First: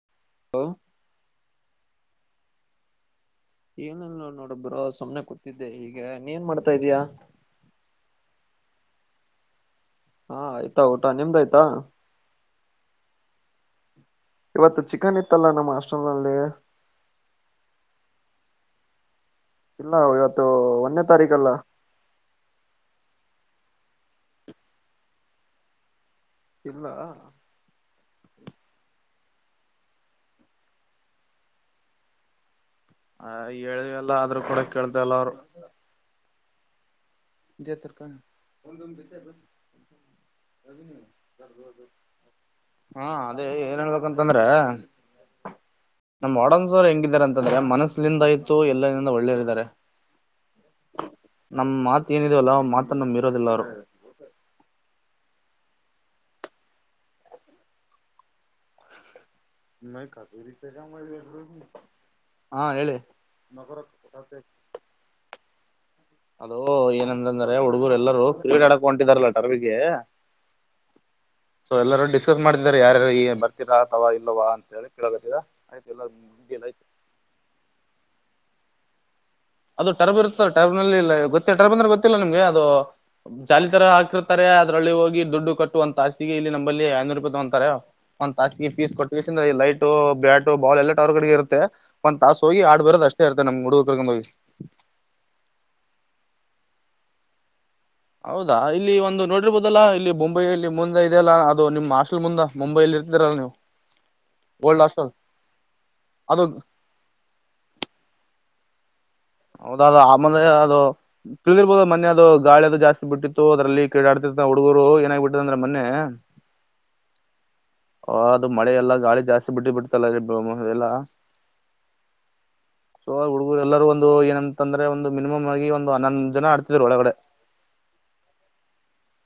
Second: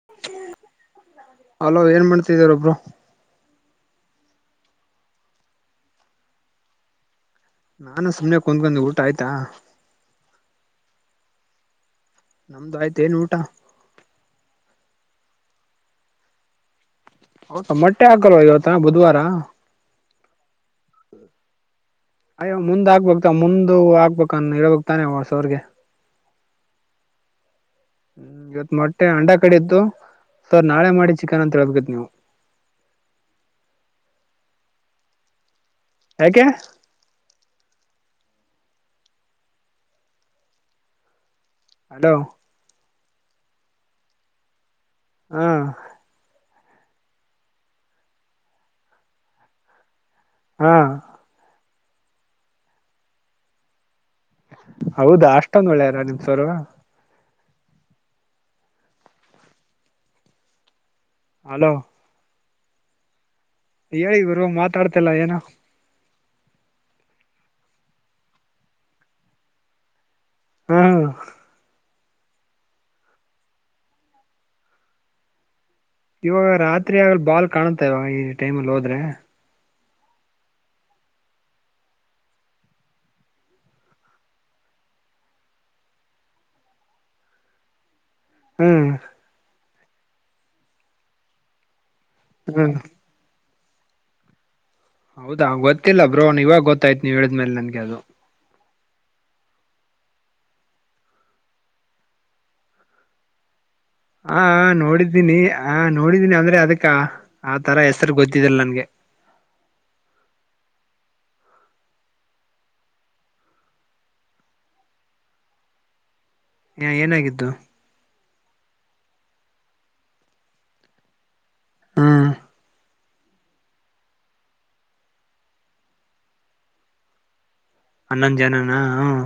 ಹ ಹ ಅಲೋ ಏನ್ ಮಾಡ್ತಿದಾರೊಬ್ರು ಏಲ್ಲ ನೋಡಬ್ರ ಸುಮನೆ ಕೂತ್ತಿದ್ದೆ ಈಗ ನೀ ಏನ್ ಮಾಡ್ತಾ ಇದಯಾ ನಾನು ಸುಮ್ಮನೆ ಕುಂದ್ಕೊಂಡ ಊಟ ಆಯ್ತಾ ಹಾ ಆಯ್ತಾ ಊಟ ನಿಮ್ದ ಆಯ್ತಾ ನಮ್ದು ಆಯ್ತು ಏನ್ ಊಟ ಇವತ್ತು ಚಿಕನ್ ಇತ್ತಲ್ಲ ನಮ್ಮ ಹಾಸ್ಟೆಲ್ ನಲ್ಲಿ ಹೌದ ಮೊಟ್ಟೆ ಹಾಕಲ್ವ ಇವತ್ತ ಬುಧವಾರ ಇಲ್ಲ ಇವತ್ತು ಒನ್ನೆ ತಾರಿಕಲ್ಲ ಅಯ್ಯೋ ಮುಂದ್ ಆಕ್ಬೇಕಕ್ತಾವ ಮುಂದ ಆಗ್ಬೇಕ ಅ ಹೇಳಬೇಕು ತಾನೆ ಸರ್ಗೆ ಇಲ್ಲ ಹ್ಮ್ ಇವತ್ ಮೊಟ್ಟೆ ಅಂಡ ಕಡಿತು ಸೊ ನಾಳೆ ಮಾಡಿ ಚಿಕನ್ ಅಂತೇಳ್ಬೇಕತ್ ನೀವು ಆ ಹೇಳಿವಲ್ಲ ಆದ್ರೂ ಕೂಡ ಕೇಳಳ್ತಲ್ಲ ಅವ್ರು ಯಾಕೆ ಹಲೋ [inaudible] ಹಾ ಅದೇ ಏನ್ ಹೇಳ್ಬೇಕಂತಂದ್ರ ಹಾ ನಮ್ ವಾರ್ಡನ್ ಸರ್ ಹೆಂಗಿದಿದ್ದಾರೆ ಅಂತಂದ್ರೆ ಮನಸ್ಸಲಿಂದ ಆಯತು ಎಲ್ಲಂದ ಒಳ್ಳೇರಿದ್ದಾರೆ ಹ್ಮ್ ನಮ್ಮ್ ಮಾತ ಏನಿದ ಅಲ್ಲ ಮಾತನ್ನ ಮೀರೋದಿಲ್ಲ ಅವರು ಹೌದಾ ಅಷ್ಟೊಂದ್ ಒಳ್ಳೆಯಾರ ನಿಮ್ ಸರು ನ ಕಾತುರಿತ ಕ ಮಾಡ [inaudible] ಹಲೋ ಹಾ ಹೇಳಿ ಹೇಳಿ ಗುರ್ ಮಾತಾಡ್ತಿಲ್ಲಾ ಏನು ಅಲೋ ಏನಂದಂದ್ರೆ ಹುಡುಗರು ಎಲ್ಲರೂ ಕ್ರೀಡಾಡಕಕ್ ಹೊಂಟಿದಾರಲ್ಲ ಟರ್ಬಿಗೆ ಹ್ಮ್ ಎಲ್ಲರೂ ಡಿಸ್ಕಸ್ ಮಾಡಿದಿದ್ದಾರೆ ಯಾರ ಈ ಬರ್ತಿರ ಅತವಾ ಇಲ್ಲವಾ ಅಂತ ಹೇಳಿ ಕೀಳತ್ತಿದ ಇವಾಗ ರಾತ್ರಿ ಆಗಲ್ ಬಾಲ್ ಕಾಣತ ಇವ ಈ ಟೈಮಲ್ಲಿ ಹೋದ್ರೆ. ಅದು ಟರ್ಬ್ ಇರುತ್ತದೆ ಟರ್ಬ್ನಲ್ಲಿ ಗೊತ್ತಿಲ್ಲ ಟರ್ಬ್ ಅಂದ್ರೆ ಗೊತ್ತಿಲ್ಲ ನಿಮ್ಗೆ ಅದು. ಚಾಲಿ ತರ ಹಾಕಿರ್ತಾರೆ ಅದರಲ್ಲಿ ಹೋಗಿ ದುಡ್ಡು ಕಟ್ಟುವಂತ ಹಸಿಗೆ ಇಲ್ಲಿ ನಂಬಲ್ಲಿ ಐನೂರು ರೂಪಾಯಿ ತಗೊಂತಾರೆ. ಒಂದು ತಾಸಿಗೆ ಹ್ಮ್ ಪೀಸ್ ಕೊಟ್ಟಗೇಸಿ ಈ ಲೈಟು ಬ್ಯಾಟು ಬಾಲ್ ಎಲ್ಲಟ ಅವರ್ ಕಡೆಗೆ ಇರುತ್ತೆ. ಒಂದ ತಾಸ್ ಹೊಗಿ ಹ್ಮ್ ಆಡಿ ಬರೋದ್ ಅಷ್ಟೇ ಇರ್ತತೆ ನಮ್ ಹುಡುರ್ಕ ಕರ್ಕೊಂಡ್ಹೋಗಿ. ಹೌದಾ ಗೊತ್ತಿಲ್ಲ ಬ್ರೋ ಇವಗ್ ಗೊತ್ತಾಯ್ತ್ ನೀವ ಹೇಳಿದ್ಮೇಲೆ ನನ್ಗೆ ಅದು. ಹೌದಾ ಇಲ್ಲಿ ಒಂದು ನೋಡಿರ್ಬೋದಲ್ಲಾ ಇಲ್ಲಿ ಮುಂಬೈಲ್ಲಿ ಮುಂದೆ ಇದೆ ಅಲ್ಲಾ ಅದು ನಿಮ್ಮ್ ಹಾಸ್ಟೆಲ್ ಮುಂದ ಮುಂಬೈಲ್ಲಿ ಇರ್ತೀರಲ್ಲ ನೀವು. [unintelligible] ಹ ಓಲ್ಡ್ ಹಾಸ್ಟೆಲ್ ನೋಡಿದ್ದೀನಿ ಆ ನೋಡಿದ್ದೀನಿ ಅದು ಅಂದ್ರೆ ಅದಕ್ಕ ಆ ತರ ಹೆಸರು ಗೊತ್ತಿದಲ್ ನನ್ಗೆ. ಹೌದ ಅದು ಆಮೇಲೆ ಅದು. ತಿಳಿರ್ಬಹದು ಮೊನ್ನೆ ಅದು ಗಾಳಿ ಅದು ಜಸ್ತಿ ಬಿಟ್ಟಿತ್ತು ಅದರಲ್ಲಿ ಕ್ರೀಡಡ್ತಿತ ಹುಡುಗರು ಎನ್ ಆಗ್ಬಿಟ್ಟಿದೆ ಬಿಟ್ಟದೇ ಅಂದ್ರ ಮನ್ನೆ. ಹ ಏನಾಗಿದ್ದು. ಹ ಅದು ಮಳೆಲ್ಲ ಗಾಳಿ ಜಾಸ್ತಿ ಬಿಟ್ಟು ಬಿಡ್ತಲ್ಲ [unintelligible] ಎಲ್ಲ. ಹ್ಮ್ ಸೊ ಹುಡುಗರು ಎಲ್ಲರರು ಒಂದು ಏನ ಅಂತಂದ್ರೆ ಒಂದು ಮಿನಿಮ್ ಆಗಿ ಒಂದು ಹನ್ನೊಂದು ಜನ ಆಡ್ತಿದ್ರು ಒಳಗಡೆ. ಹನ್ನೊಂದ್ ಜನಾನ ಹ್ಮ್.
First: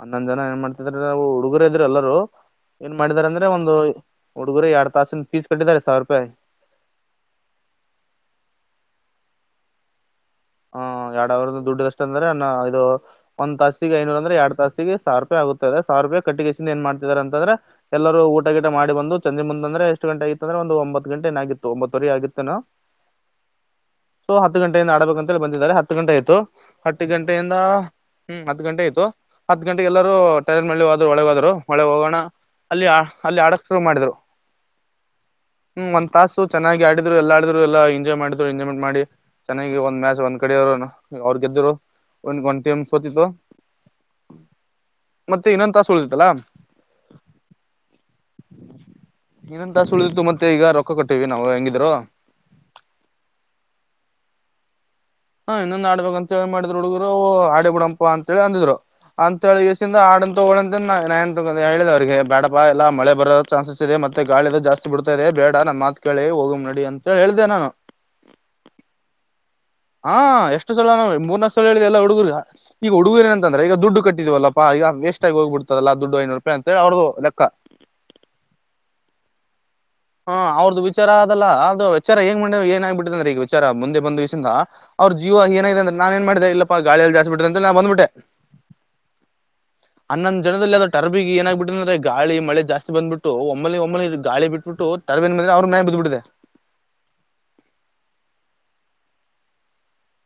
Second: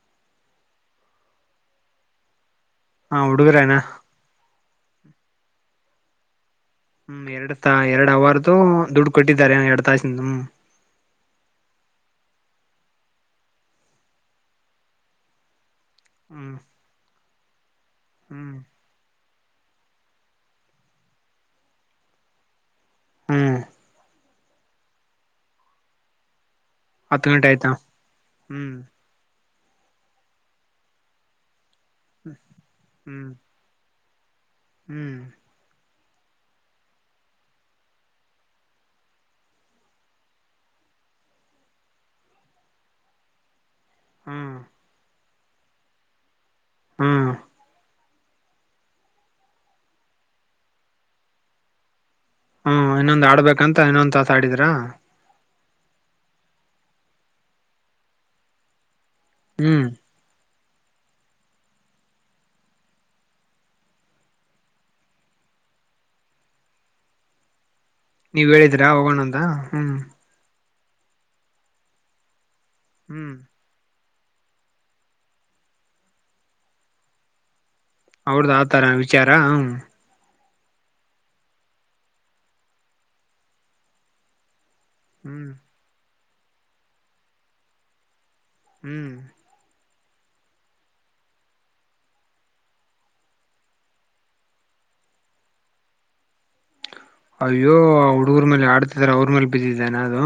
ಹನ್ನೊಂದ್ ಜನ ಏನ್ ಮಾಡ್ತಿದ್ರ ನಾವು ಹುಡುಗರ ಇದ್ರರು ಎಲ್ಲರೂ ಏನ್ ಹಾ ಮಾಡಿದಾರ ಅಂದ್ರೆ ಒಂದು. ಹುಡುಗರೇನಾ ಹುಡುಗರು ಎರಡು ತಾಸಿನ ಪೀಸ್ ಕಟ್ಟಿದ್ದಾರೆ ಸವ್ರು ರೂಪಾಯಿ. ಹ್ಮ್ ಎರಡ್ ತ ಎರಡ್ ಅವರ್ದುು ದುಡ್ಡು ಕೊಟ್ಟಿದ್ದಾರೆ ಎರಡ್ ತಾಸಿಂದ್ಮ್. ಹ ಎರಡ್ ಅವ್ರದ ದುಡ್ಡ ಅಷ್ಟ ಅಂದ್ರೆ ಅನ್ನ ಇದು ಒಂದ್ ತಾಸಿಗೆ ಐನೂರ್ ಅಂದ್ರೆ ಎರಡ್ ತಾಸಿಗೆ ಸಾವಿರ ರೂಪಾಯಿ ಆಗುತ್ತೆ. ಸಾವಿರ ರೂಪಾಯಿ ಹ್ಮ್ ಕಟ್ಟಿಗೆಸಿಂದ ಏನ್ ಮಾಡ್ತಿದಾರೆ ಅಂತಂದ್ರೆ ಎಲ್ಲೂ ಹ್ಮ್ ಊಟಗಿಟ ಮಾಡಿ ಬಂದು. ಚಂದ್ರ ಮುಂದ್ರ ಎಷ್ಟ ಗಂಟ ಆಗತ್ತುಂದ್ರೆ ಒಂದು ಒಂಬತ್ ಗಂಟೆಏನಾಗಿತ್ತು ಒಂಬತ್ತುವರೆ ಆಗಿತ್ತೆನೊ. ಹ್ಮ್ ಸೊ ಹತ್ತು ಗಂಟೆಯಿಂದ ಆಡ್ಬೇಕಂತ ಹೇಳಿ ಬಂದಿದ್ದಾರೆ ಹತ್ತು ಗಂಟೆ ಆಯ್ತು. ಹತ್ತು ಗಂಟೆ ಗಂಟೆಯಿಂದ ಆಯ್ತಾ ಹ್ಮ್ ಹತ್ತು ಗಂಟೆ ಆಯ್ತು. ಹತ್ತು ಗಂಟೆಗೆ ಎಲ್ಲರೂ ಟೈರ್ ಮಲ್ಲಿ ಹೋದ್ರು ಒಳಗೆ ಹೋದ್ರು ಒಳೆ ಹೋಗೋಣ ಅಲ್ಲಿ ಹ್ಮ್ ಅಲ್ಲಿ ಆಡಕ್ ಶುರು ಮಾಡಿದ್ರು. ಹ್ಮ್ ಹ್ಮ್ ಒಂದ್ ತಾಸ ಚನ್ನಾಗಿ ಆಡಿದ್ರು ಎಲ್ಲ ಆಡಿದ್ರು ಎಂಜಾಯ್ ಮಾಡ್ರು ಎಂಜಾಯ್ಮೆಟ್ ಮಾಡಿ ಚೆನ್ನಾಗಿ ಒಂದ ಮ್ಯಾಚ್ ಒಂದ್ ಕಡೆ ಅವ್ ಅವ್ರ ಗೆದ್ದರು ಒಂದ ಒಂಟಿಮು ಸೋತಿತ್ತು. ಹ್ಮ ಮತ್ತೆ ಇನ್ನೊಂದ ತಾಸು ಉಲ್ಡಿತಲ. ಹ್ಮ್ ಇನ್ನೊಂದ್ ತಾಸು ಉಳಿದಿತ್ತು ಮತ್ತೆ ಈಗ ರೊಕ್ಕ ಕಟ್ಟಿವವಿ ನಾವು ಹೆಂಗಿದ್ರು. ಹ್ಮ ಇನ್ನೊಂದ್ ಆಡ್ಬೇಕಂತ ಇನ್ನೊಂದ್ ತಾಸ ಆಡಿದ್ರಾ. ಹಾ ಇನ್ನೊಂದ್ ಆಡ್ಬೇಕ ಅಂತೇಳಿ ಮಾಡಿದ್ರು ಹುಡುಗರು ಆಡಿ ಬಿಡಂಪ ಅಂತೇಳಿ ಅಂದಿದ್ರು ಹ್ಮ್ ಅಂತೇಳಿಸಿಂದ ಆಡ ತಗೊಳಿಂತ ನ ಹೇಳಿದ ಅವರಿಗೆ ಬೇಡಪ ಎಲ್ಲ ಮಳೆ ಬರೋದ ಚನ್ಸ್ ಇದೆ ಮತ್ತೆ ಗಾಳಿದ ಜಾಸ್ ಬಿಡ್ತಾ ಇದೆ ಬೇಡ ನಮ್ ಮತ್ಕೇಳಿ ಹೋಗಮ್ ನಡಿ ಅಂತ ಹೇಳಿದೆೆ ನಾನು. ನೀವ್ ಹೇಳಿದ್ರ ಹೋಗೋಣ ಅಂತ ಹ್ಮ್. ಹಾ ಎಷ್ಟು ಸಲ ಮೂರ್ನಾಕ್ ಸಲ ಹೇಳಿದೆ ಎಲ್ಲ ಹುಡುಗರು ಈಗ ಹ್ಮ್ ಹುಡುಗುರಏನಂತ. ಅಂದ್ರೆ ಈಗ ದುಡ್ ಕಟ್ಟಿವಾಲಾಪ ಈಗ ವಸ್ಟ್ ಆಗ ಹೋಗಿಬಡ್ತದಲ್ಲ ದುಡ್ಡು ಐನೂರು ರೂಪಾಯ ಅಂತಳಿ ಅವ್ರದು ಲೆಕ್ಕ. ಅವರದು ಆತರ ವಿಚಾರ ಹ. ಹಾ ಅವ್ರದ್ದು ವಿಚಾರ ಅಲ್ಲ ಅದ ವಿಚಾರ ಹೆಂಗ ಮಾಡ ಏನಾಗ್ಬಿಟ್ಟಿದೆ ಅಂದ್ರ ಈಗ ವಿಚಾರ ಮುಂದೆ ಬಂದವಿಷಿಂದ. ಅವ್ರ ಜೀವ ಹ್ಮ್ ಏನಾಗಿದೆ ಅಂದ್ರೆ ನಾನ ಏನ್ ಮಾಡಿದೆ ಇಲ್ಲಪ್ಪ ಗಾಳಿಯಲ್ಲಿ ಜಾಸ್ತಿ ಬಿಟ್ಟಿದೆ ಅಂತ ನಾನ್ ಬಂದಬಿಟ್ಟೆ. ಹ್ಮ್ ಹ ಅನ್ನೊಂದ ಜದಲ್ಲಿ ಅ್ರ ಟರ್ ಏನಾಗಬಟ್ಟು ಅಂದ್ರೆ ಗಳೆ ಜಾಸ್ತಿ ಬ್ಬಿಟ್ಟು ಒಮ್ಮನ ಒನಲಿ ಗಳಿ ಬಿಟ್ಟು ಬಿಟ್ಟ ತವೇನ್ ಮ ಅವನಿ ಬ್ಬಿಟ್ಟಿದೆ ಅಯ್ಯೋ ಹುಡುಗರ ಮೇಲೆ ಆಡ್ತಿದಿದ್ದಾರೆ ಅವ್ರ ಮೇಲೆ ಬಿದ್ದಿದ್ದಾನೆ ಅದು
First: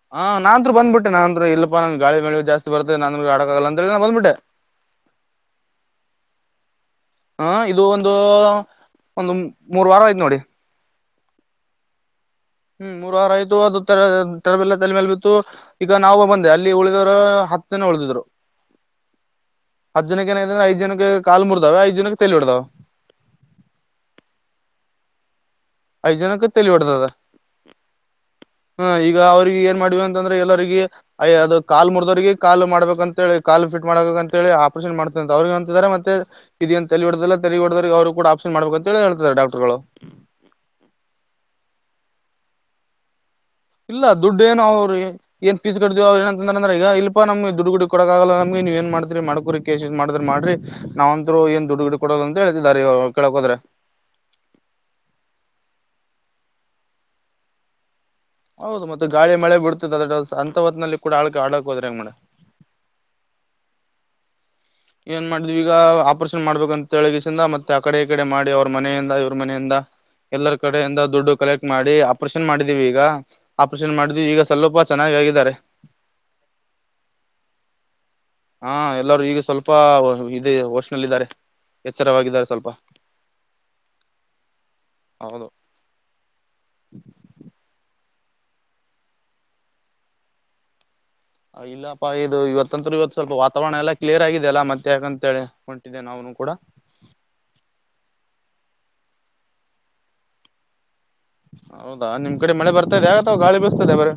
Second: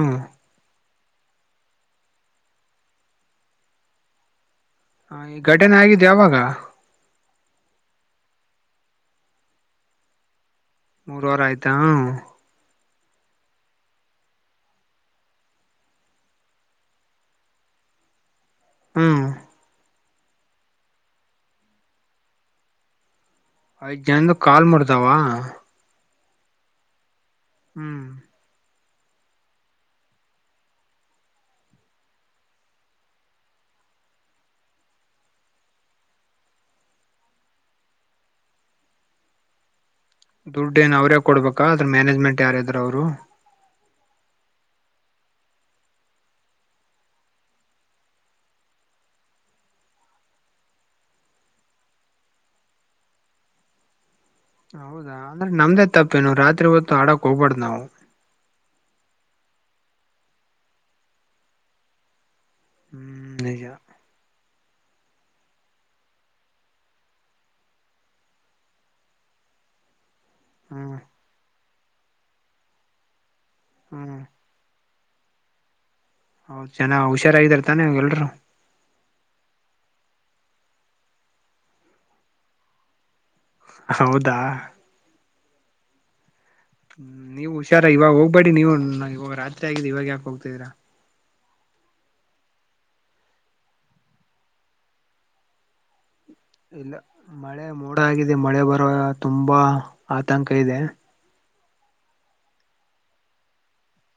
ನಾಂಬ್ಬಿಟ್ಟ ನನ್ ಇಲ್ ನನ್ ಗಳಿಳೆ ಜಸ್ ಬರ್ತೆ ನ ಅಂದ ಆಡಕಾಗಲ್ಲ ಅ ಹೇಳನ ಬಂದ್ಬಟ್ಟೆ [unintelligible] ಹ ಈ ಘಟನೆ ಆಗಿದೆ ಅವಾಗ ಹ ಇದು ಒಂದು ಒಂದು ಮೂರ್ ವಾರ ಆಯ್ತು ನೋಡಿ ಮೂರ್ವಾರ ಆಯ್ತಾ ಹ ಹ್ಮ್ ಮೂರ್ ವಾರ ಆಯ್ತು ಅದು ತರಬಲ್ಲ ತಲೆ ಮೇಲೆ ಬಿತ್ತು ಈಗ ನಾವು ಬಂದೆ ಅಲ್ಲಿ ಉಳಿದವರು ಹತ್ತ ದಿನ ಉಳಿದಿದ್ರು ಹ್ಮ್ ಹತ್ತ ಜನಕ ಏನ ಆಗೈತಿ ಅದರೆ ಐದು ಜನ ಕಾಲು ಮುರದ್ವಾ ಐದು ಜನಕ ತೈಲಿ ಬಡದೈತಿ ಐದ್ ಜನದ ಕಾಲ್ ಮಾಡತಾವ ಐದು ಜನಕ್ಕೆ ತಲ್ಲಿಬಡ್ದಾವ ಹ್ಮ್ ಹ ಈಗ ಅವ್ರಿಗೆ ಏನ್ ಮಾಡ್ವ ಅಂತಂದ್ರೆ ಎಲ್ಲರಿರಿಗೆ ಅಯ್ ಅದು ಕಾಲ್ ಮುದವ್ರಿಗೆ ಕಾ ಮಾಡಬೇಕ ಅಂತ ಹೇಳಿ ಕಾಲ್ ಫಿಟ್ ಮಾಡಬೇಕಕ್ ಅಂತ ಹೇಳಿ ಆಪರೇಷನ್ ಮಾಡ್ತ ಅಂತ ಅವ್ರಿಗೆ ಅಂತಾರೆ ಮತ್ತೆ ಇದೇನ್ ತೆ ಹಿಡ್ದಲ್ಲ ತೆ ಹಿಡದ್ರ ಅವರು ಕೂಡ ಆಪ್ನ್ ಮಾಡಬೇಕ ಅಂತ ಹೇಳ ಹೇತಾರೆ ಡಾಕ್ಟರ್ಗಳು ದುಡ್ಡು ಏನ್ ಅವ್ರೇ ಕೊಡ್ಬೇಕಾ ಅದ್ರ ಮ್ಯಾನೇಜ್ಮೆಂಟ್ ಯಾರ ಇದ್ರರು ಅವ್ರು ಇಲ್ಲ ದುಡ್ಡು ಏನ ಅವ್ರಿಗೆ ಏನ್ಫೀಸ್ ಕಡ್ದೀ ಅವ ಏನಂತಂದ್ರ ಈಗ ಇಲ್ಪ ನಮಗೆ ದುಡುುಡಿ ಕೊಡಕ್ ಆಲ್ಲ ನಮ ನೀವಏನ್ ಮಾಡ್ತಿರಿ ಮಾಡ್ಕೋಿ ಮಾಡ್ರ ಮಾಡ್ರಿ ನಾವಂತೂ ಏನ್ ದುಡುಡ ಕೊಡೋದ ಅಂತ ಹೇಳೇತಿದಿದ್ದಾರೆ ಕೇಳಕೋದ್ರೆ ಹೌದಾ ಅಂದ್ರೆ ನಮ್ದೇ ತಪ್ಪೇನು ರಾತ್ರಿ ಹೊತ್ತು ಹಡಾಕ್ ಹೋಗ್ಬಾರ್ದ್ ನಾವು ಹೌದು ಮತ್ತ ಗಳಿ ಮಳೆ ಬಿಡ್ತದೆ ಅದ ಅಂತತ್ ನ ಕೂಡ ಆಳಕ ಆಡ ಹೋದ್ರ ಹೆಂಗ ಮೇಡ [unintelligible] ಹ್ಮ್ ನಿಜ [unintelligible] ಏನ್ ಮಾಡಿದ್ ಈಗ ಆಪರೇಷನ್ ಮಾಡ್ಬೇಕಂತ ತಿಳಗಸಿಂದ ಮತ್ತೆ ಆ ಕಡೆ ಈ ಕಡೆ ಮಾಡಿ ಅವ್ರ ಮನೆಯಿಂದ ಇವ್ರ ಮನೆಯಿಂದ [unintelligible] ಎಲ್ಲರ ಹ್ಮ್ ಕಡೆಯಿಂದ ದುಡ್ಡು ಕಲೆಕ್ಟ್ ಮಾಡಿ ಆಪರೇಷನ್ ಮಾಡಿದೀವಿ ಈಗ ಆಪರೇಷನ್ ಹ್ಮ್ ಮಾಡಿದ್ವಿ ಈಗ ಸ್ವಲ್ಪ ಚೆನ್ನಾಗ ಆಗಿದ್ದಾರೆ [unintelligible] ಹೌದ ಜನ ಹುಷಾರಾಗಾರ ತಾನೆ ಎಲ್ರು ಹಾ ಎಲ್ಲಾರೂ ಈಗ ಸ್ವಲ್ಪ ಇದೆ ವೋಷನಲ್ಲಿದ್ದಾರೆ [unintelligible] ಎಚ್ಚರವಾಗಿದ್ದಾರೆ ಸ್ವಲ್ಪ ಹೌದಾ ಹೌದು ಹ್ಮ ನೀವವು ಹುಷಾರ ಇವಾಗ ಹೋಗ್ಬೇಡಿ ನೀವು ಇವಾಗ ರಾತ್ರಿ ಆಗಿದ ಇವಾಗ ಯಾಕೆ ಹೋಗತಿದೀರಾ ಇಲ್ಲಪ್ಪಾ ಇದು ಇವತ್ತಂದರು ಇವತ್ತು ಸ್ವಲ್ಪ ವಾತಾವರಣ ಎಲ್ಲ ಕ್ಲಿಯರ್ ಆಗಿದೆ ಅಲ್ಲ ಮತ್ತೆ ಯಾಕ ಅಂತ ಹೋಟಿನಿ ನಾವುನು ಕೂಡ [unintelligible] ಇಲ್ಲ ಮಳೆ ಮೋಡ ಆಗಿದೆ ಮಳೆ ಬರುವ ತುಂಬಾ ಆತಂಕ ಇದೆ ಹೌದಾ ನಿಮ್ ಕಡೆ ಮಳೆ ಬರ್ತಾದೆ ಗಾಳಿ ಬಳಸ್ತದೆ ಬರರಿ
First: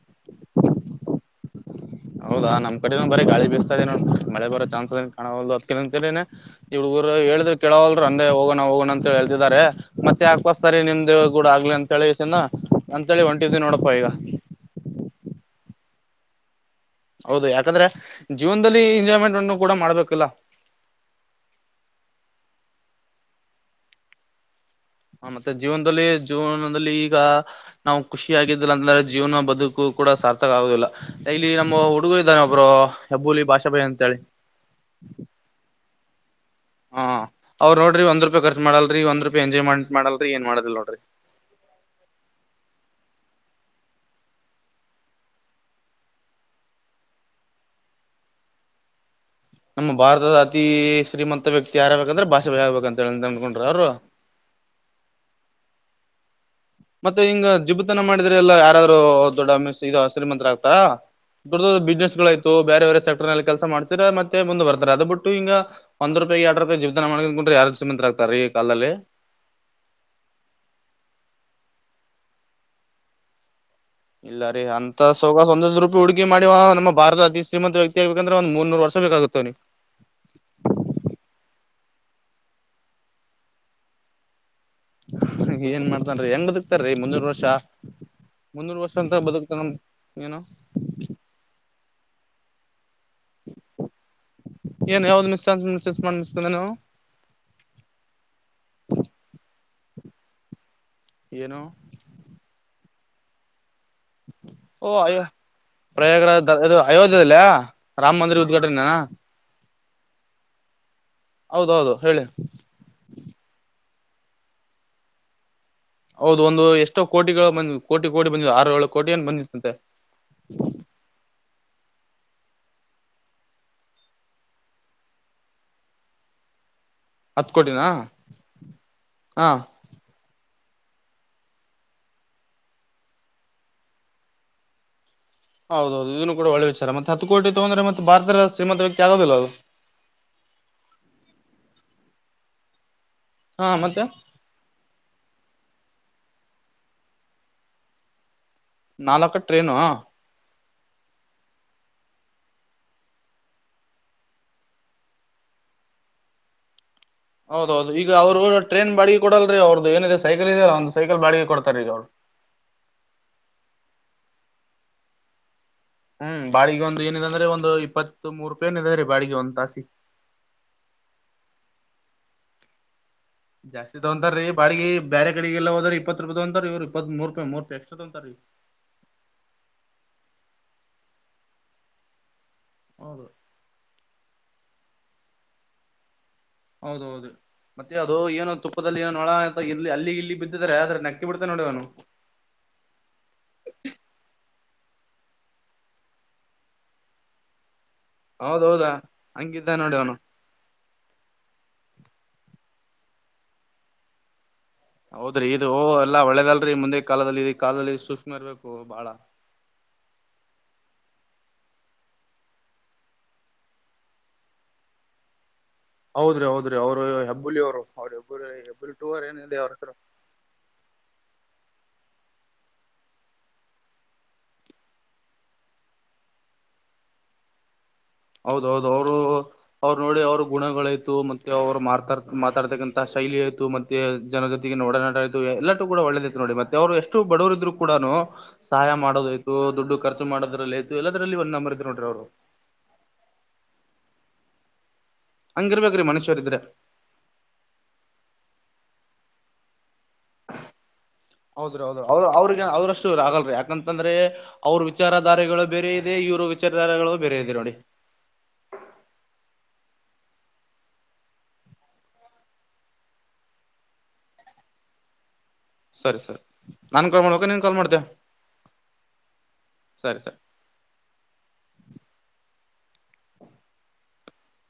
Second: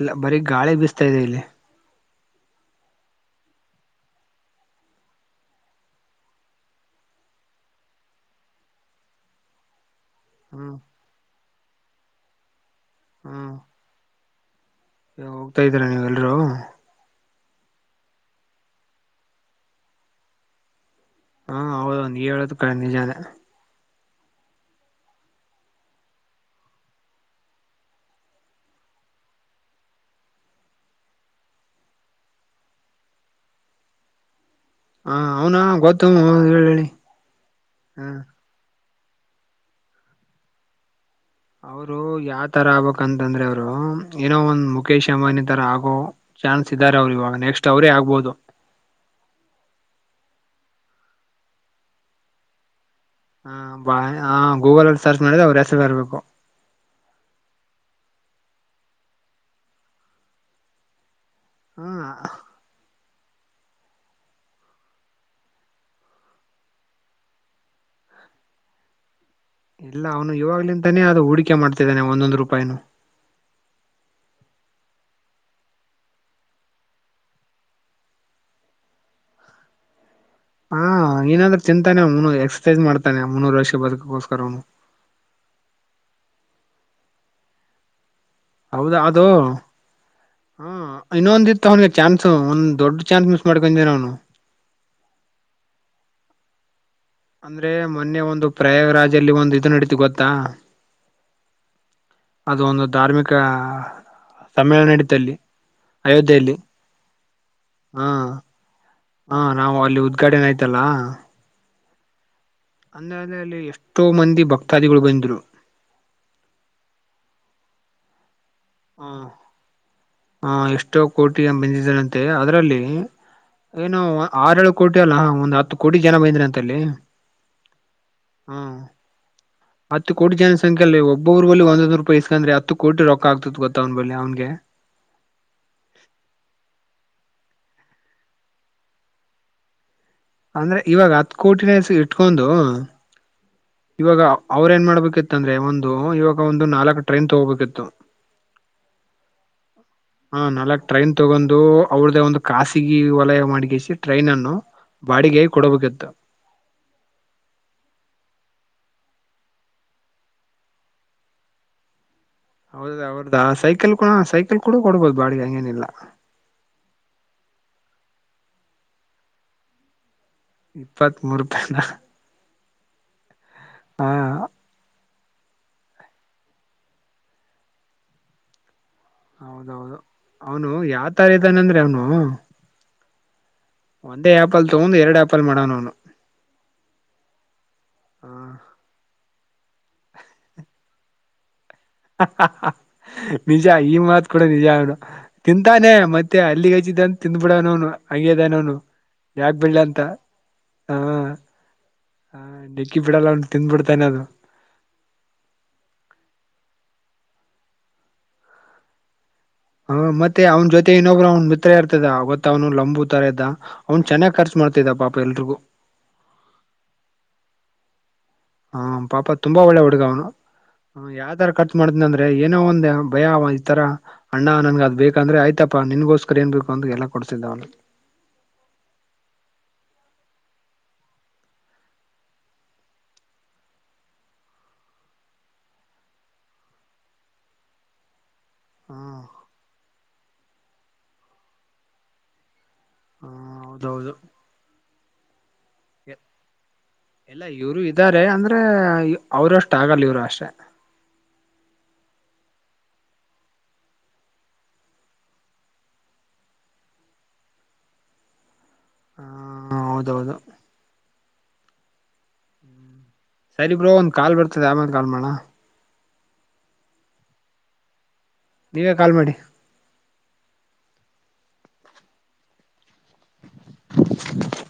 ಇಲ್ಲ ಬರೀ ಗಾಳಿ ಬಿಸ್ತಾ ಇದೆ ಇಲ್ಲಿ ಹೌದಾ ನಮ್ಮ್ ಕಡೆ ಬರಿ ಗಾಳಿ ಬಿಸತ ಇದೆ ನೋ ಮಳೆ ಬರೋ ಚಾನ್ಸ್ ಕಾಣುದು ಅದ ಅಂತನೆ ಹುಡ್ಗರು ಹೇಳಿದ್ರರು ಕೆೇಳವಲ್ರು ಅಂದೇ ಹೋಗಣ ಹೋಗೋಣ ಅಂತ ಹೇತಿದಿದ್ದಾರೆ ಮತ್ತೆ ಹ್ಮ್ ಯಾಕೋಸ್ತಾರಿ ನಿಮ್ದ ಗೂಡ ಆಗ್ಲಿ ಅಂತೇಳಿ ಚಿನ ಅಂತೇಳಿ ಹ್ಮ್ ಹೊಂಟಿದವಿ ನೋಡಪ್ಪಾ ಈಗ ಹೋಗ್ತಾ ಇದ್ದೀರಾ ನೀವೆ ಎಲ್ರೂ ಹೌದು ಯಾಕಂದ್ರೆ ಜೀವನ್ದಲ್ಲಿ ಎಂಜಾಯ್ಮೆಂಟ್ ಅನ್ನು ಕೂಡ ಮಾಡ್ಬೇಕಲ್ಲ ಹಾ ಹೌದ ನೀವು ಹೇಳದ ನಿಜಾನೇ ಹ ಮತ್ತೆ ಜೀವನದಲ್ಲಿ ಜೀವನದಲ್ಲಿ ಈಗ ನಾವು ಖುಷಿ ಆಗಿದ್ದಿಲ್ಲ ಅಂದ್ರೆ ಜೀವನ ಬದುಕು ಕೂಡ ಸಾರ್ಥಕ ಆಗುದಿಲ್ಲ ಇಲ್ಲಿ ನಮ್ಮ ಹುಡುಗರು ಇದ್ದಾನೆ ಒಬ್ರು ಹೆಬ್ಬೂಲಿ ಭಾಷಾ ಬೈಿ ಅಂತೇಳಿ ಹ ಅವ್ನ ಗೊತ್ತು ಹೇಳಿ ಹೇಳಿ ಹೂ ಅವರ್ ನೋಡ್ರಿ ಹ ಒಂದ ರೂಪಾಯ ಖರ್ಚ ಮಾಡಲ್ರಿ ಒಂದ ರೂಪಾಯ ಎಂಜಾಯ್ ಮಾಡಲ್ರಿ ಏನ್ ಮಾಡದಿಲ್ ನೋಡ್ರಿ ಅವರು ಯಾವ ತರ ಆಗ್ಬಬೇಕಂತಂದ್ರೆ ಅವರು ಏನೋ ಒಂದ ಮುಖೇಶ್ ಅಂಬಾನಿ ತರ ಆಗೋ ಚಾನ್ಸ್ ಇದ್ದಾರೆ ಅವ್ರು ಇವಾಗ ನೆಕ್ಸ್ಟ್ ಅವರೇ ಆಗ್ಬಹದು ನಮ್ಮ ಭಾರತದ ಅತಿಶ್ರೀಮಂತ ವ್ಯಕ್ತಿ ಯಾರಬೇಕಂದ್ರೆ ಭಾಷಾ ಬೈ ಆಗ್ಬೇಕು ಅಂತೆ ಹ ಬಾ ಆ ಗೂಗಲ್ಲ್ಲಿ ಸರ್ಚ್ ಮಾಡಿದ್ರೆ ಅವ್ ಹೆಸರ ಬರ್ಬೇಕು ಮತ್ತೆ ಹಿಂಗ ಜಿಬತನ ಮಾಡಿದ್ರೆಲ್ಲ ಯಾರಾದ್ರು ದೊಡ್ಡದು ಶ್ರೀಮಂತ್ರರ ಆಗ್ತಾರಾ ದಡ್ ಹ ದೊಡ್ಡಿಸ್ನೆಸ್ಗಳ್ತು ಬೇರೆ ಬೇರೆ ಸೆಕ್ಟರ್ ನಲ್ಲಿ ಕೆಲಸ ಮಾಡ್ತಾರೆ ಮತ್ತೆ ಮುಂದೆವಾರ್ಡು ಅದು ಬಿಟ್ಟುಿಂಗ ಒಂದ್ೂಪಾಯಿ ಎಡರು ರೂಪಾಯ ಜವನ ಮಾಡ್ಕೊಂಡ್ರೆ ಯಾರ್ ಶ್ರೀಮಂತ ಆಗ್ತಾರೆ ಈ ಕಾಲದಲ್ಲಿ ಇಲ್ಲ ಅವನು ಇವಾಗ್ಲಂತಾನೇ ಅದು ಹೂಡಿಕೆ ಮಾಡ್ತಿದ್ದಾನೆ ಒಂದೊಂದು ರೂಪಾಯಿನು ಇಲ್ಲ ರೀ ಅಂತ ಸ ಸ್ವೊ್ ರೂಪಾಯಿ ಹುಡುಕಿ ಮಾಡಿ ನಮ್ಮ ಭಾರದ ಅತಿ ಶ್ರೀಮಂತ ವ್ಯಕ್ತಿಗ್ಬೇಕಂದ್ರೆ ಒಂದ ಮೂರ್ರು ವರ್ಷ [unintelligible] ೇಕಾಗುತ್ತೇಿ ಹಾ ಏನಾದ್ರೆ ಚಿಂತತಾನೆ ಅವನು ಎಕ್ಸಸೈಸ್ ಮಾಡ್ತಾನೆ ಮುನ್ನೂರು ವರ್ಷ ಬದುಕೋಸ್ಕರ ಅವನು [unintelligible] ಏನ್ ಮಾಡ್ತನ್ೀ ಹೆಂಗ್ದಿಕ್ತಾರೀ ಮುನ್ನೂರು ವರ್ಷ [unintelligible] ಮುನ್ನೂರ್ ವರ್ಷ ಹೌದಾ ಅಂತ ಅದು ಬದುಕ್ತಾನ ಏನು ಹೂ ಇನ್ನೊಂದಿತ್ತು [unintelligible] ಅವನಿಗೆ ಚಾನ್ ಒಂದ್ ದೊಡ್ ಚಾನ್ಸ್ ಮಿಸ್ ಮಾಡ್ಕೊಂಡ ಅವ್ನು [unintelligible] ಏನ್ ಯಾವ್ದ ಮಿಸ್ಚಾನ್ಸ್ ಮಿಸಾನ್ಸ್ ಮಾಡಿ ಮಿಸ್ತ ಅವ [unintelligible] ಅಂದ್ರೆ ಮೊನ್ನೆ ಒಂದು ಪ್ರಯಾಗರಾಜಲ್ಲಿ ಒಂದು ಇದು ನಡೀತು ಗೊತ್ತಾ ಏನೋ [unintelligible] ಅದು ಒಂದು ಧಾರ್ಮಿಕ ಸಮ್ಮೇಳನ ನಡೀತಲ್ಲಿ [unintelligible] ಪ್ರಯಾಗರ ಅಯೋಧ್ಯೆಯಲ್ಲಿ ಇದು ಅಯೋಧ್ಯಲ್ಲಯ ಹಾ ರಾಮ್ ಮಂದಿರ ಉದ್ಘಾಟನೆನಾ [unintelligible] ಹಾ ನಾವು ಅಲ್ಲಿ ಉದ್ಘಾಟನೆ ಆಯ್ತಲ್ಲಾ [unintelligible] ಹೌದ ಹೌದು ಹೇಳಿ - ಆನೆಡ್ನೆಯಲ್ಲಿ ಅಲ್ಲಿ ಎಷ್ಟೋ ಮಂದಿ ಭಕ್ತಾದಿಗಳು ಬಂದ್ರು ಹೌದ ಒಂದು ಎಷ್ಟೋ ಕೋಟಿಗಳು ಬಂದ್ ಕೋಟಿ ಕೋಟಿ ಬಂದ್ ಆರುಳ ಹಾ ಹಾ ಎಷ್ಟೋ ಕೋಟಿ ಬಂದಿದ್ದನಂತೆ ಅದ್ರಲ್ಲಿ ಏನು ಆರಳು ಕೋಟಿ ಅಲ್ಲ ಒಂದ್ ಹತ್ತು ಕೋಟಿ ಜನ ಬೈಂದ್ರ ಅಂತಲ್ಲಿ ಹತ್ಕೋಟಿನ ಹಾ ಹಾ ಹತ್ತು ಕೋಟಿ ಜನ ಸಂಖ್ಯೆಯಲ್ಲಿ ಒಬ್ಬೊಬ್ರು ಬಲ್ಲಿ ಒಂದೊಂದು್ ರೂಪಾಯ ಇಸ್ಕಂದ್ರೆ ಹತ್ತು ಕೋಟ ರೊಕ್ಕ ಆಗ್ತ ಗೊತ್ತ್ನ ಬಳಿ ಅವನಿಗೆ ಹೌದೌದು ಇದುನ್ನು ಕೂಡ ಒಳ್ಳ ವಿಚಾರ ಮತ್ತ ಹತ್ತು ಕೋಟಿ ತೊಂದ್ರೆ ಭಾರತದಲ್ಲಿ ಶ್ರೀಮಂತ ವ್ಯಕ್ತಿ ಆಗದಿಲ್ಲ ಅದು ಅಂದ್ರೆ ಇವಾಗ ಹತ್ ಕೋಟಿ ನ ಹೆಸ ಇಟ್ಕೊಂಡು ಹಾ ಮತ್ತೆ ಇವಾಗ ಅವ್ರ ಏನ್ ಮಾಡ್ಬೇಕಿತ್ತ ಅಂದ್ರೆ ಒಂದು ಇವಾಗ ಒಂದು ನಾಲ್ಕ್ು ಟ್ರೈನ್ ತಗೋಬೇಕಿತ್ತು ನಾಲ್ಕ ಟ್ರೇನು ಹಾ ನಾಲ್ಕ್ ಟ್ರೈನ್ ತಗೊಂಡು ಅವ್ರ್ದ ಒಂದು ಖಾಸಗಿ ವಲಯ ಮಾಡಗಿಸಿ ಟ್ರೈನ್ ಅನ್ನು ಬಾಡಿಗೆ ಕೊಡಬೇಕಿತ್ತು. ಹೌದೌದು ಈ ಅವರು ಟ್ರೇನ್ ಬಾಡಿಗೆ ಕೊಡಲ್ರಿ ಅವ್ರ್ದ ಏನಿದೆ ಸೈಕಲ್ದೆಲ್ಲ ಒಂದ ಸೈಕಲ್ ಬಾಿಗೆ ಕೊಡ್ತ ಈಗ ಅವ್ರು. ಹೌದ ಅವ್ರದ ಸೈಕಲ್ ಕೂ ಸೈಕಲ್ ಕೂಡ ಕೊಡ್ಬಹದು ಬಾಡಿಗೆ ಹಂಗೇನಿಲ್ಲ ಹೂ ಒಂದು ಏನಿದೆ ಅಂದ್ರೆ ಒಂದು ಇಪ್ಪತ್ತು ಮೂರು ರೂಪಾಯಿ ಏನ ಇದದೆ ರೀ ಬಾಡಿಗೆ ಒಂದ್ಾಸಿ ಇಪ್ಪತ್ ಮೂೂರು ರೂಪಾಯಿನ ಜಾಸ್ತಿ ಹಾ ತಗೊತಾರಿ ಬಾಡಿಗಿ ಬೇರೆ ಕ ಡೆಗೆಲ್ಲ ಹೋದ್ರ ಇಪ್ಪತ್ತು ರೂಪಾಯ ತೊಾರ ರವ್ ಇಪ್ಪತ್ರು ರೂಪಾಯ ಮೂರು ರೂಪಿ ಎಕ್ಟ್ರ ತೊಂತಾರೀ ಹೌದೌದು ಅವನು ಯಾವ ತರ ಇದ್ದಾನಂದ್ರೆ ಅವ್ನು ಹೌದು. ಒಂದೇ ಆಪಲ್ ತೊಗೊಂಡ್ ಎರಡ್ ಆಪಲ್ ಮಾಡವನು ಹೌದ ಹೌದು ಮತ್ತೆ ಅದು ಏನೋ ಅವನು ತುಪ್ಪದಲ್ಲಿ ಏನೋ ಒಳ ಇಲ್ಲಿ ಅಲ್ಲಿಗ್ ಇಲ್ಲಿ ಬಿದ್ದಿದಿದ್ದಾರೆ ಆದ್ರೆ ನಕ್ಕಿ ಬಿಡ್ತೆ ನೋಡಿ ಅವ್ನು ನಿಜ ಈ ಮಾತ್ ಕೂಡ ನಿಜ ಆಗನು.. ತಿಂತಾನೆ ಮತ್ತೆ ಅಲ್ಲಿಗೆಚ್ಚಿದ್ದಂತ ತಿಂದುಬಿಡೋನು ಹಂಗದನೋನು ಹೌದೌದಾ ಯಾಕ್ ಹಂಗಿದ್ದ ಬಿಡ್ ನೋಡಿ ಅಂತ ಅವನು. ಹಾ ಹ ಡಿಕ್ಕಿ ಬಿಡಲ್ಲ ಒ ತಿಂದು ಬಿಡ್ತಾನನೆೆ ಅದು ಹೌದ್ರಿ ಇದು ಎಲ್ಲಾ ಒಳ್ಳೇದಲ್ರರಿ ಮುಂದೆ ಕಾಲದಲ್ಲಿ ಇದ ಕಾಲದಲ್ಲಿ ಸೂಕ್ಷ್ಮ ಇರ್ಬೇಕು ಬಾಳ ಹ ಮತ್ತೆ ಅವ್ನ ಜೊತೆ ಇನ್ನೊಬ್ಬರು ಅವ್ನ್ ಮಿತ್ರ ಇರ್ತದ ಗೊತ್ತ್ನು ಲಂಬು ತರ ಇದದ ಅವ್ನ್ ಚೆನ್ನಾಗಿ ಖರ್ಚು ಮಾಡ್ತ ಇದ ಪಾಪ ಎಲ್ರಿಗೂ ಹೌದ್ರಿ ಹೌದ್ರಿ ಅವ್ರು ಹೆಬ್ಬುಲಿ ಅವರು ಅವ್ರ ಹೆಬ್ಬುರಿ ಹ ಹೆಬ್ಬುಲಿ ಟೂ ಅವರ್ ಪಾಪ ಏನಿದೆ ತುಂಬಾ ಅವ್ರ ಒಳ್ಳೆ ಹತ್ರ ಹುಡುಗ ಅವನು ಯಾವ ತರ ಖರ್ಚು ಮಾಡ್ತನಿ ಅಂದ್ರೆ ಏನೋ ಒಂದಂದು ಭಯ ಈ ತರ ಅಣ್ಣ ನನ್ಗೆ ಅದು ಬೇಕಂದ್ರೆ ಆಯ್ತಪ್ಪಾ ನಿನ್ಗೋಸ್ಕರ ಏನ್ ಬೇಕ ಅ ಎಲ್ಲ ಕೊಡ್ಸಿದ್ದವ್ನ ಹೌದೌದು ಅವರು ಅವ್ರು ನೋಡಿ ಅವ್ರ ಗುಣಗಳಾಯ್ತು ಮತ್ತೆ ಅವ್ರು ಮಾತಾಡ್ ಮಾತಾಡ್ತಕ್ಕಂಥ ಶೈಲಿ ಆಯ್ತು ಮತ್ತೆ ಮ ಜನ ಜೊತೆಗೆ ನೋಡನಾಟ ಇು ಎಲ್ಲಟು ಕೂಡ ಒಳ್ಳೇದೈತೆ ನೋಡಿ ಮತ್ತೆ ಅವರು ಎಷ್ಟು ಬಡವರರು ಇದ್ರು ಕೂಡನು ಸಹಾಯ ಮಾಡೋದ ಆಯ್ತು ದುಡ್ಡು ಖರ್ಚು ಮಾಡೋದ್ರಲ್ಲಿ ಆಯತು ಎಲ್ಲರಲ್ಲಿ ಒಂದ ನಂಬರ್ ಇದ್ ನೋಡ್ರಿ ಅವರು.. ಹಾ ಹೌದೌದು.. ಹಂಗಿರ್ಬೇಕೇರ ಮನುಷ್ಯರ ಇದ್ರೆ.. ಎಲ್ಲ ಇವರು ಇದ್ದಾರೆ ಅಂದ್ರೆ ಅವರು ಅಷ್ಟು ಆಗಲ್ಲ ಇವ್ರು ಅಷ್ಟೆ.. ಹೌದ್ರ ಹೌದು ಅವ್ರ ಅವ್ರಿಗೆ ಅವ್ರಷ್ಟು ಆಗಲ್ರೀ ಯಾಕಂತಂದ್ರೆ ಅವ್ರ ವಿಚಾರಧಾರೆಗಳು ಬೇರೆ ಇದೆ ಇವ್ರ ವಿಚಾರಧಾರೆಗಳು ಬೇರೆ ಇದೆ ನೋಡಿ.. ಹ ಹೌದೌದು.. ಸರಿ ಬ್ರೋ ಒಂದು ಕಾಲ್ ಬರ್ತದೆ ಆಮೇಲೆ ಕಾಲ್ ಮಾಡನ ಸರಿ ಸರಿ ನಾನ್ ಕಾಲ್ ಮಾಡ್ಕ ನೀನ್ ಕಾಲ್ ಮಾಡ್ತ.. ನೀವೆ ಕಾಲ್ ಮಾಡಿ.. ಸರಿ ಸರಿ.. [unintelligible]